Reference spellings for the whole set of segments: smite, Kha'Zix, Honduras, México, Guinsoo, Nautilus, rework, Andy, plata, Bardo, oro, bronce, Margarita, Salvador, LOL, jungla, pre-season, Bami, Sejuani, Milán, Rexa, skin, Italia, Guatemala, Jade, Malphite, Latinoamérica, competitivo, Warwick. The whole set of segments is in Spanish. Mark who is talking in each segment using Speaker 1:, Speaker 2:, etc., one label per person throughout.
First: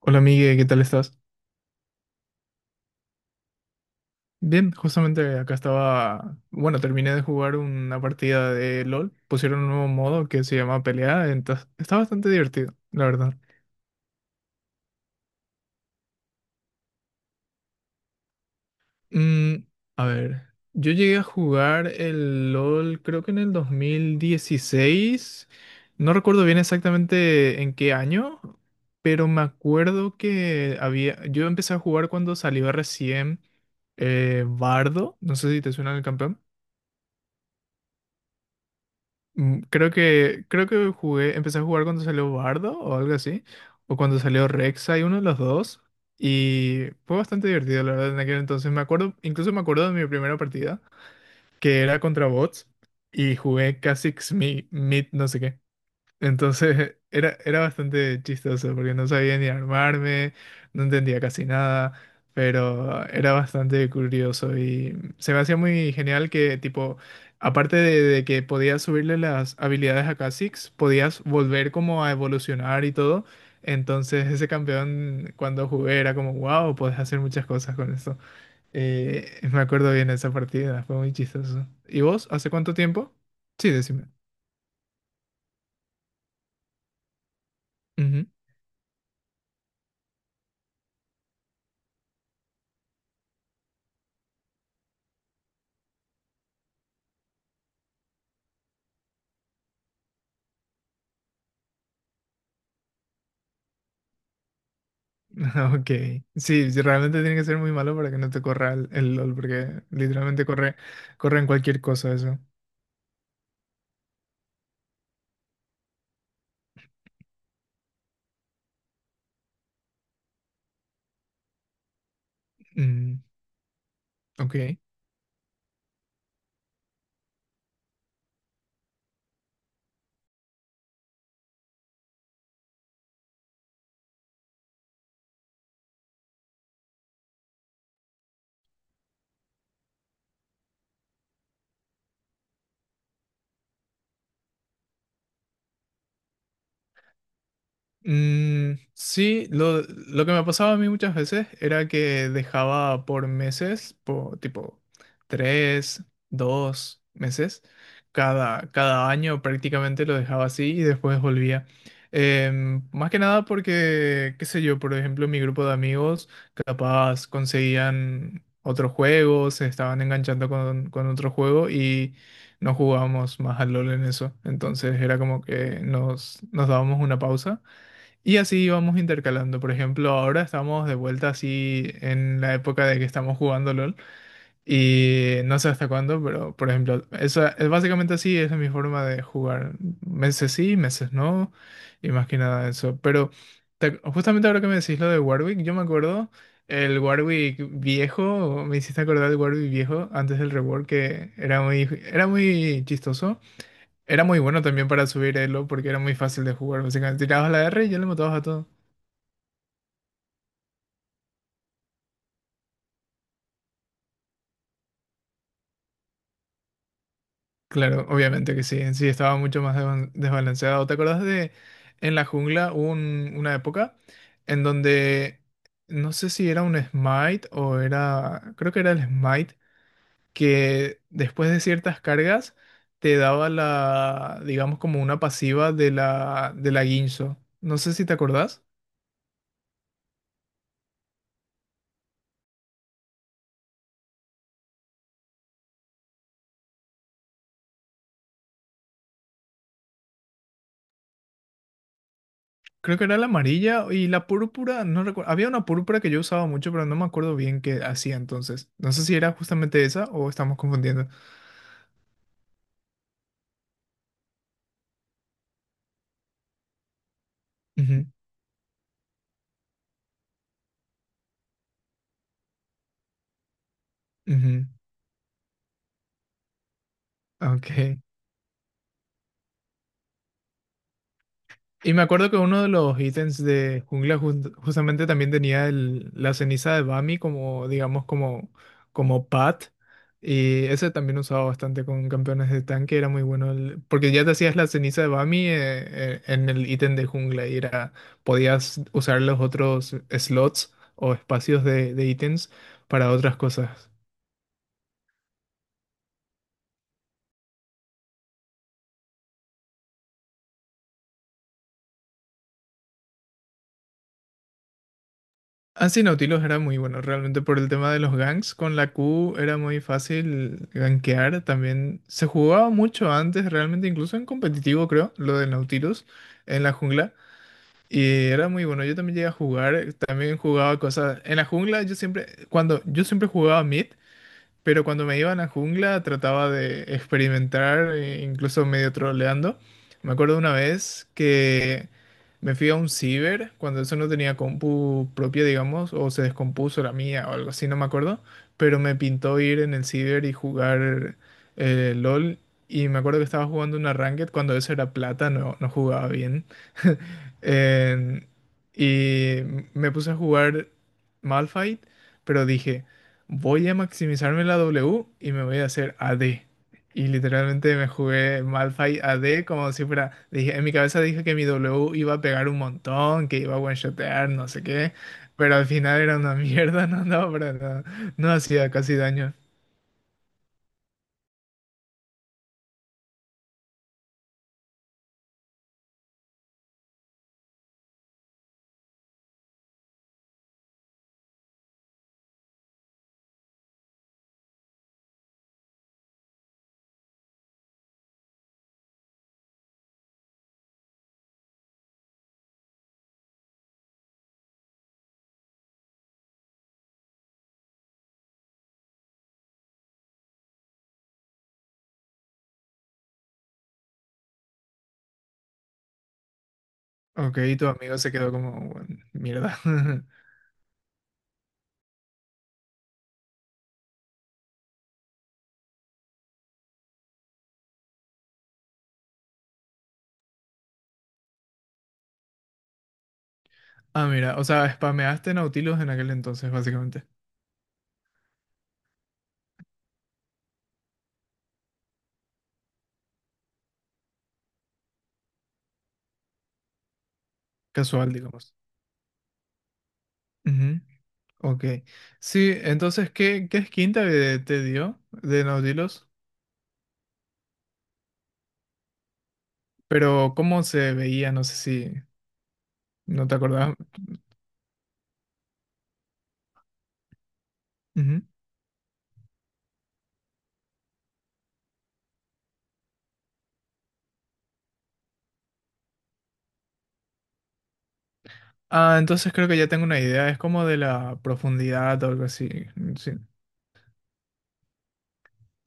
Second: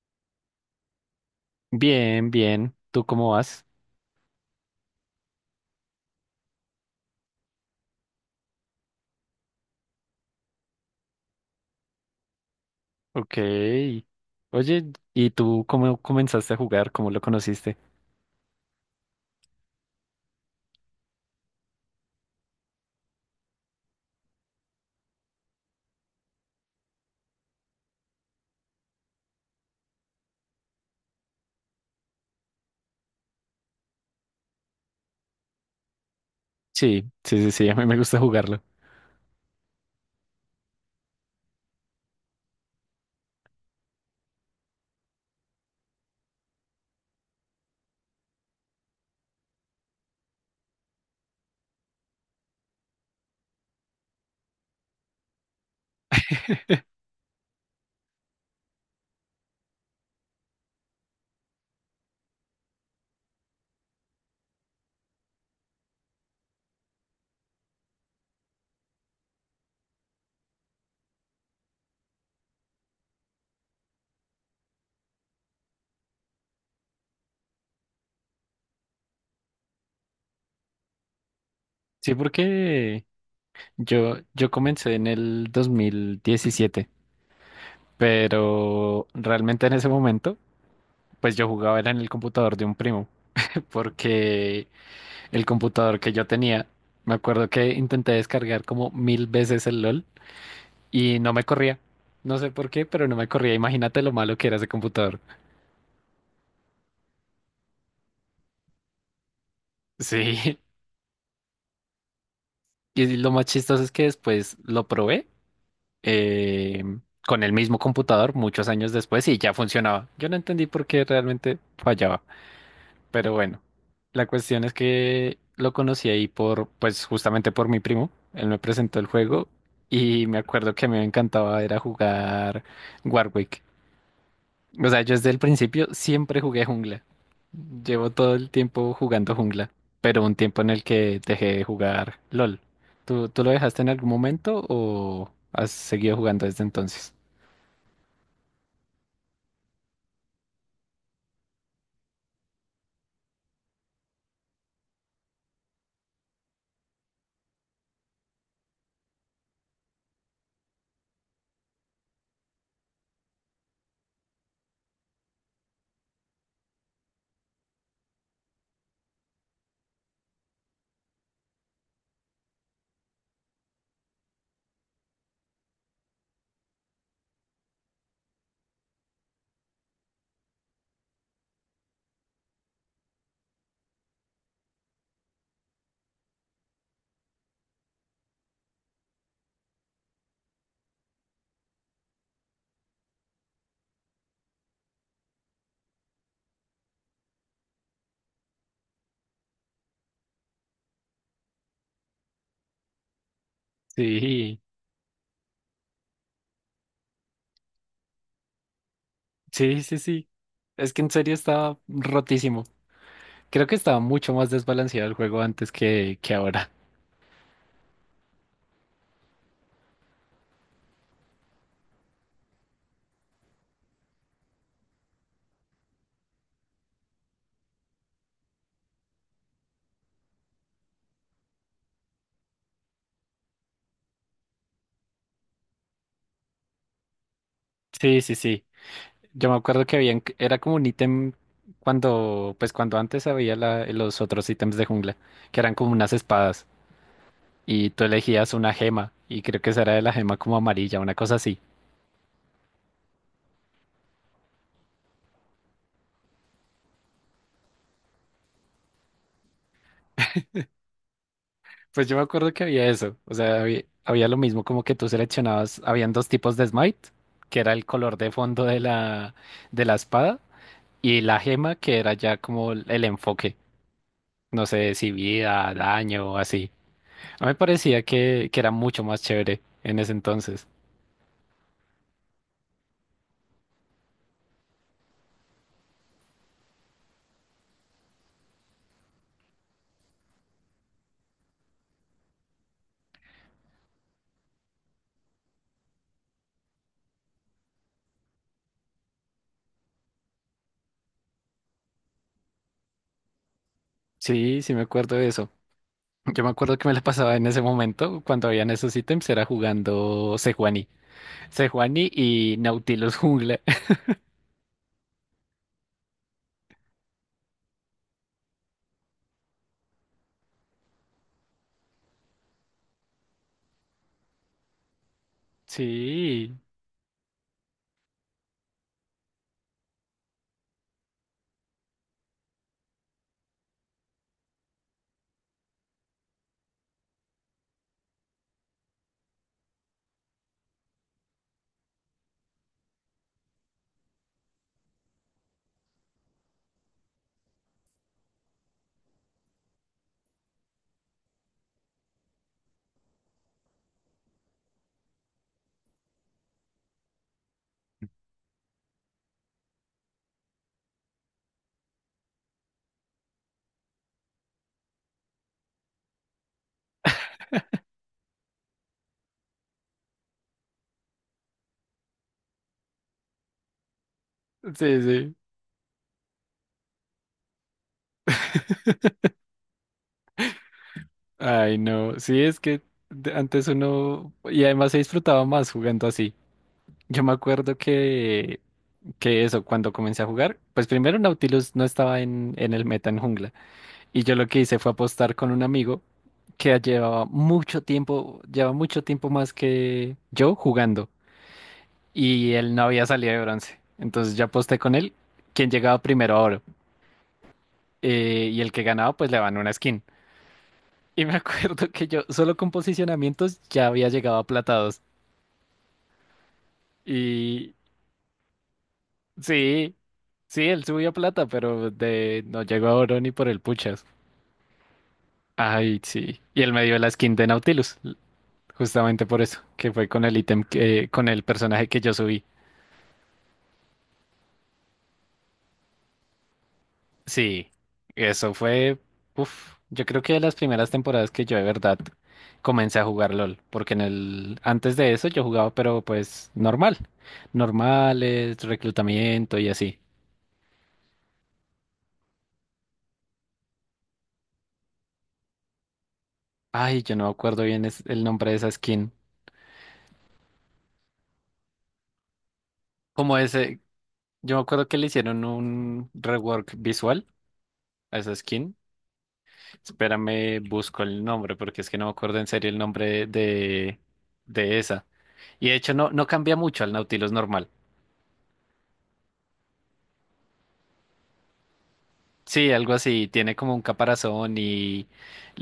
Speaker 1: Hola Migue, ¿qué tal estás?
Speaker 2: Bien, bien. ¿Tú cómo vas?
Speaker 1: Bien, justamente acá estaba, bueno, terminé de jugar una partida de LOL, pusieron un nuevo modo que se llama pelea, entonces está bastante divertido, la
Speaker 2: Ok.
Speaker 1: verdad.
Speaker 2: Oye, ¿y tú cómo comenzaste a jugar? ¿Cómo lo conociste?
Speaker 1: Mm, a ver, yo llegué a jugar el LOL creo que en el 2016, no recuerdo bien exactamente en qué año, pero me acuerdo que yo empecé a jugar cuando salió recién Bardo, no sé si te suena el campeón.
Speaker 2: Sí, sí, sí, sí, a mí me gusta jugarlo.
Speaker 1: Creo que empecé a jugar cuando salió Bardo o algo así, o cuando salió Rexa y uno de los dos, y fue bastante divertido, la verdad, en aquel entonces. Incluso me acuerdo de mi primera partida, que era contra bots, y jugué casi Mid, no sé qué. Entonces era bastante chistoso porque no sabía ni armarme, no entendía casi nada, pero era bastante curioso y se me hacía muy genial que tipo, aparte de que podías subirle las habilidades a Kha'Zix, podías volver como a evolucionar y todo. Entonces ese campeón cuando jugué era como, wow, podés hacer muchas cosas con esto. Me acuerdo bien esa partida, fue muy chistoso. ¿Y
Speaker 2: Sí,
Speaker 1: vos? ¿Hace cuánto
Speaker 2: porque
Speaker 1: tiempo? Sí, decime.
Speaker 2: yo comencé en el 2017. Pero realmente en ese momento, pues yo jugaba era en el computador de un primo, porque el computador que yo tenía, me acuerdo que intenté descargar como mil veces el LOL y no me corría. No sé por qué, pero no me corría. Imagínate lo malo que era ese computador.
Speaker 1: Ok, sí, sí, realmente tiene que ser muy malo para que no te corra el LOL, porque literalmente
Speaker 2: Sí,
Speaker 1: corre, corre en cualquier cosa eso.
Speaker 2: y lo más chistoso es que después lo probé eh, con el mismo computador muchos años después y ya funcionaba. Yo no entendí por qué realmente fallaba,
Speaker 1: Mm,
Speaker 2: pero bueno, la cuestión es
Speaker 1: ok.
Speaker 2: que lo conocí ahí por, pues justamente por mi primo, él me presentó el juego y me acuerdo que a mí me encantaba era jugar Warwick. O sea, yo desde el principio siempre jugué jungla. Llevo todo el tiempo jugando jungla, pero un tiempo en el que dejé de jugar LOL. ¿Tú lo dejaste en algún momento o has seguido jugando desde entonces?
Speaker 1: Sí, lo que me pasaba a mí muchas veces era que dejaba por meses, por, tipo tres, dos meses, cada año prácticamente lo dejaba así y después volvía. Más que nada porque, qué sé yo, por ejemplo, mi grupo de amigos capaz conseguían otro juego, se estaban enganchando con otro juego y no jugábamos más al LOL en eso. Entonces era como que nos dábamos una pausa y así vamos intercalando. Por ejemplo, ahora estamos de vuelta así en la época de que estamos jugando LOL. Y no sé hasta cuándo, pero por ejemplo, esa es básicamente así, esa es mi forma de jugar. Meses sí, meses no. Y más que nada eso. Pero justamente ahora que me decís lo de Warwick, yo me acuerdo el Warwick viejo, me hiciste acordar del Warwick viejo antes del rework que era muy, chistoso. Era muy
Speaker 2: Sí,
Speaker 1: bueno también para subir elo porque era muy fácil de jugar. Básicamente tirabas la R y ya le matabas a todo.
Speaker 2: sí, sí, sí. Es que en serio estaba rotísimo. Creo que estaba mucho más desbalanceado el juego antes que ahora.
Speaker 1: Claro, obviamente que sí. En sí estaba mucho más desbalanceado. ¿Te acordás de en la jungla hubo una época en donde no sé si era un smite o creo que era el smite, que después de ciertas cargas te daba la, digamos como una pasiva de la Guinsoo? No sé si te
Speaker 2: Sí, sí,
Speaker 1: acordás.
Speaker 2: sí. Yo me acuerdo que había, era como un ítem cuando, pues cuando antes había los otros ítems de jungla, que eran como unas espadas. Y tú elegías una gema y creo que esa era de la gema como amarilla, una cosa así.
Speaker 1: Creo que era la amarilla y la púrpura, no recuerdo. Había una púrpura que yo usaba mucho, pero no me acuerdo bien qué hacía entonces. No sé si era justamente esa o estamos confundiendo.
Speaker 2: Pues yo me acuerdo que había eso, o sea, había lo mismo como que tú seleccionabas, habían dos tipos de smite, que era el color de fondo de la espada y la gema que era ya como el enfoque,
Speaker 1: Ujú,
Speaker 2: no sé si vida, daño o así. A mí me
Speaker 1: ok.
Speaker 2: parecía que era mucho más chévere en ese entonces.
Speaker 1: Y me acuerdo que uno de los ítems de jungla justamente también tenía la ceniza de Bami como, digamos, como pad. Y ese también usaba bastante con campeones de tanque, era muy bueno. Porque ya te hacías la ceniza de Bami en el ítem de jungla y podías usar los otros slots o espacios de ítems para otras cosas.
Speaker 2: Sí, sí me acuerdo de eso. Yo me acuerdo que me la pasaba en ese momento cuando habían esos ítems, era jugando Sejuani. Sejuani y Nautilus Jungla.
Speaker 1: Así Nautilus era muy bueno, realmente por el tema de los ganks. Con la Q era muy fácil gankear. También se jugaba mucho antes, realmente, incluso en competitivo, creo, lo de Nautilus en
Speaker 2: Sí,
Speaker 1: la jungla. Y era muy bueno. Yo también llegué a jugar, también jugaba cosas. En la jungla, cuando yo siempre jugaba mid. Pero cuando me iba a la jungla trataba de experimentar, e incluso medio troleando. Me acuerdo una vez que me fui a un ciber, cuando eso no tenía compu propia, digamos, o se descompuso la mía o algo así, no me acuerdo. Pero me pintó ir en el ciber y jugar LOL. Y me acuerdo que estaba jugando una ranked cuando eso era plata, no, no jugaba bien. En- y me puse a jugar Malphite, pero dije, voy a maximizarme la W y me voy a hacer AD. Y literalmente me jugué Malphite AD como si fuera, dije, en mi cabeza dije que mi W iba a pegar un montón, que iba a one-shotear, no sé qué,
Speaker 2: sí, sí.
Speaker 1: pero al final era una mierda, no andaba para nada, no hacía casi daño.
Speaker 2: Ay, no. Sí, es que antes uno. Y además se disfrutaba más jugando así. Yo me acuerdo que eso, cuando comencé a jugar, pues primero Nautilus no estaba en el meta en jungla. Y yo lo que hice fue apostar con un amigo que llevaba mucho tiempo, lleva mucho tiempo más que yo jugando. Y él no había salido de bronce. Entonces yo aposté con él, quien llegaba primero ahora, y el que ganaba pues le van una skin. Y me acuerdo que yo solo con posicionamientos ya había llegado a plata 2.
Speaker 1: Ok, y tu
Speaker 2: Y
Speaker 1: amigo se quedó como, "Bueno, mierda.
Speaker 2: sí, sí, él subió a plata, pero de no llegó a oro ni por el puchas. Ay, sí. Y él me dio la skin de Nautilus, justamente por eso, que fue con el ítem con el personaje que yo subí.
Speaker 1: Ah, mira, o sea, spameaste Nautilus en aquel entonces, básicamente.
Speaker 2: Sí, eso fue, uf, yo creo que de las primeras temporadas que yo de verdad comencé a jugar LOL, porque antes de eso yo jugaba, pero pues
Speaker 1: Casual, digamos.
Speaker 2: normales, reclutamiento y así.
Speaker 1: Ujú, ok. Sí, entonces, ¿qué skin te dio de Nautilus?
Speaker 2: Ay, yo no me acuerdo bien el nombre de esa skin.
Speaker 1: Pero cómo se veía, no sé si no te
Speaker 2: Como
Speaker 1: acordabas.
Speaker 2: ese, yo me acuerdo que le hicieron un rework visual
Speaker 1: Ujú.
Speaker 2: a esa skin. Espérame, busco el nombre, porque es que no me acuerdo en serio el nombre de esa. Y de hecho no cambia mucho al Nautilus normal.
Speaker 1: Ah, entonces creo que ya tengo una idea. Es como de la profundidad o algo así.
Speaker 2: Sí, algo
Speaker 1: Sí.
Speaker 2: así. Tiene como un caparazón y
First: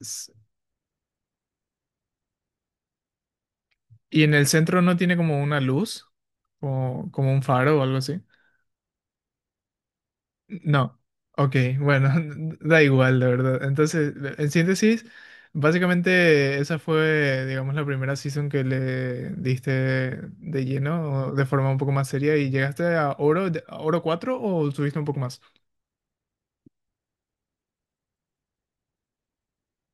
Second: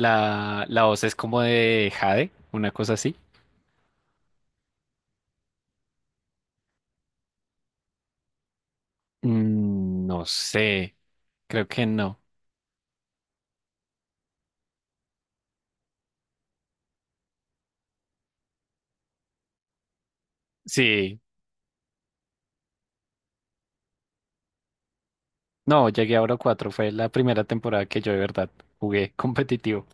Speaker 1: S-
Speaker 2: la voz es como de Jade, una cosa así.
Speaker 1: Y en el centro no tiene como una luz, como un faro o algo así.
Speaker 2: No sé,
Speaker 1: No. Ok,
Speaker 2: creo que
Speaker 1: bueno,
Speaker 2: no.
Speaker 1: da igual, de verdad. Entonces, en síntesis, básicamente esa fue, digamos, la primera season que le diste de
Speaker 2: Sí,
Speaker 1: lleno, o de forma un poco más seria, y llegaste a oro, a oro 4 o subiste un poco más.
Speaker 2: no, llegué a Oro 4. Fue la primera temporada que yo de verdad jugué competitivo.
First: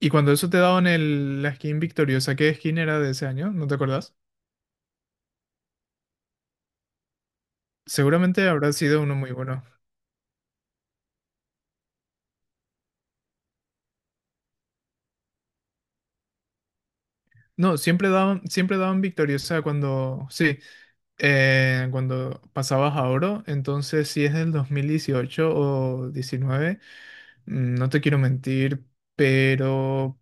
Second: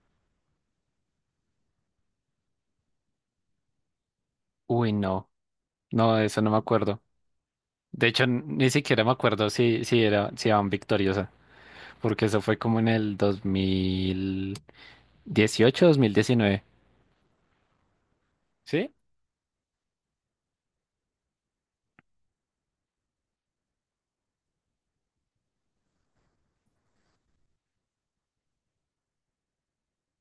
Speaker 1: Y cuando eso te daban el, la skin victoriosa, ¿qué skin era de ese año? ¿No te acordás?
Speaker 2: Uy, no, no, de eso no me acuerdo. De hecho,
Speaker 1: Seguramente
Speaker 2: ni
Speaker 1: habrá sido
Speaker 2: siquiera me
Speaker 1: uno muy
Speaker 2: acuerdo
Speaker 1: bueno.
Speaker 2: si, era, si iban victoriosa, porque eso fue como en el 2018, 2019.
Speaker 1: No, siempre
Speaker 2: ¿Sí?
Speaker 1: daban victoriosa sí, cuando pasabas a oro. Entonces, si es del 2018 o diecinueve, no te quiero mentir, pero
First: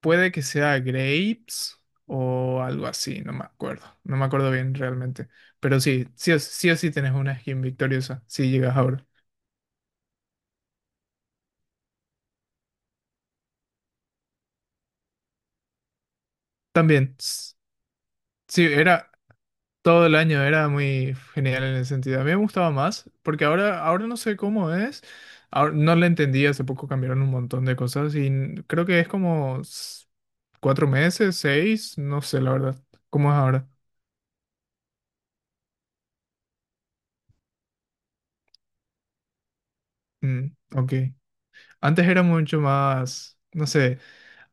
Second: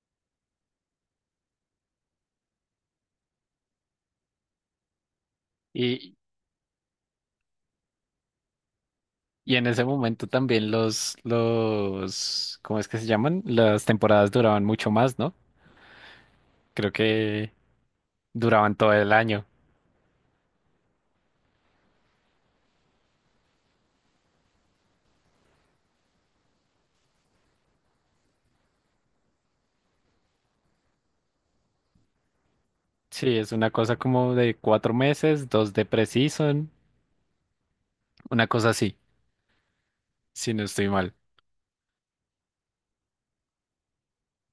Speaker 1: puede que sea Grapes o algo así, no me acuerdo. No me acuerdo bien realmente. Pero sí,
Speaker 2: Y,
Speaker 1: sí o sí, o sí tenés una skin victoriosa si llegas a oro.
Speaker 2: Y en ese momento también ¿cómo es que se llaman? Las temporadas duraban mucho más, ¿no? Creo
Speaker 1: También.
Speaker 2: que
Speaker 1: Sí,
Speaker 2: duraban todo el año.
Speaker 1: Todo el año era muy genial en ese sentido. A mí me gustaba más, porque ahora no sé cómo es. Ahora, no le entendí, hace poco cambiaron un montón de cosas y creo que es como 4 meses, seis, no sé la verdad. ¿Cómo es
Speaker 2: Sí, es
Speaker 1: ahora?
Speaker 2: una cosa como de 4 meses, dos de pre-season, una cosa así,
Speaker 1: Mm,
Speaker 2: si no estoy
Speaker 1: ok.
Speaker 2: mal.
Speaker 1: Antes era mucho más, no sé.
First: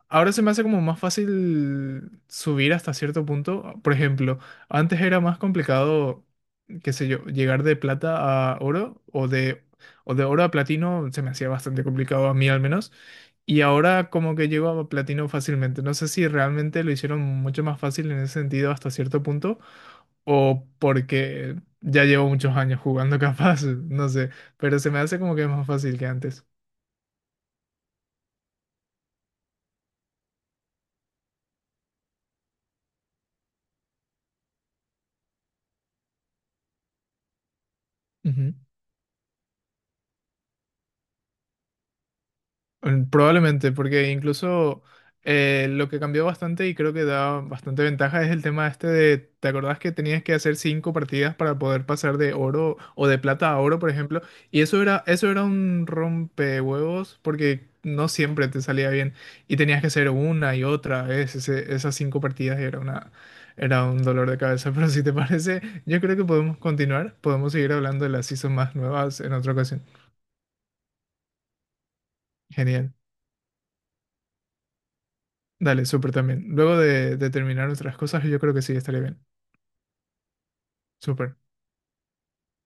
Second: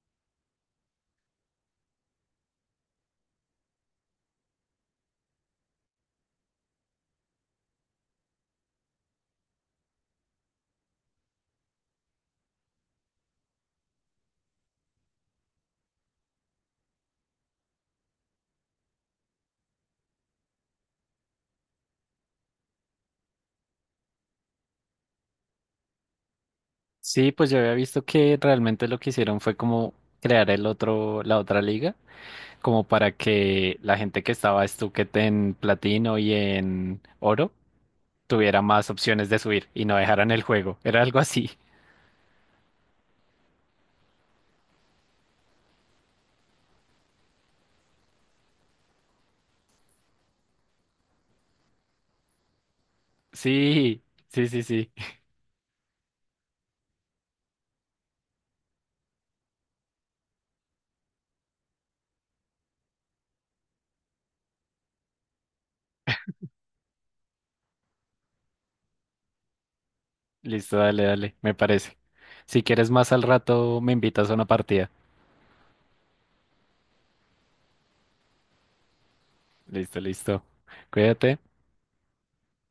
Speaker 1: Ahora se me hace como más fácil subir hasta cierto punto. Por ejemplo, antes era más complicado, qué sé yo, llegar de plata a oro o de oro a platino, se me hacía bastante complicado a mí al menos. Y ahora como que llego a platino fácilmente. No sé si realmente lo hicieron mucho más fácil en ese sentido hasta cierto punto o porque ya llevo muchos años jugando capaz, no sé, pero se me hace como que es más fácil que antes.
Speaker 2: Sí, pues yo había visto que realmente lo que hicieron fue como crear la otra liga, como para que la gente que estaba estuquete en platino y en oro
Speaker 1: Ujú.
Speaker 2: tuviera más opciones de subir y no dejaran el juego. Era algo así.
Speaker 1: Probablemente, porque incluso lo que cambió bastante y creo que da bastante ventaja es el tema este de, ¿te acordás que tenías que hacer cinco partidas para poder pasar de oro o de plata a oro, por
Speaker 2: Sí,
Speaker 1: ejemplo?
Speaker 2: sí,
Speaker 1: Y
Speaker 2: sí, sí.
Speaker 1: eso era un rompehuevos porque no siempre te salía bien y tenías que hacer una y otra vez esas cinco partidas y era una, era un dolor de cabeza. Pero si te parece, yo creo que podemos seguir hablando de las seasons más nuevas en otra ocasión.
Speaker 2: Listo, dale, dale, me parece. Si quieres
Speaker 1: Genial.
Speaker 2: más al rato, me invitas a una partida.
Speaker 1: Dale, súper también. Luego de terminar otras cosas, yo creo que sí, estaría bien.
Speaker 2: Listo, listo.
Speaker 1: Súper.
Speaker 2: Cuídate.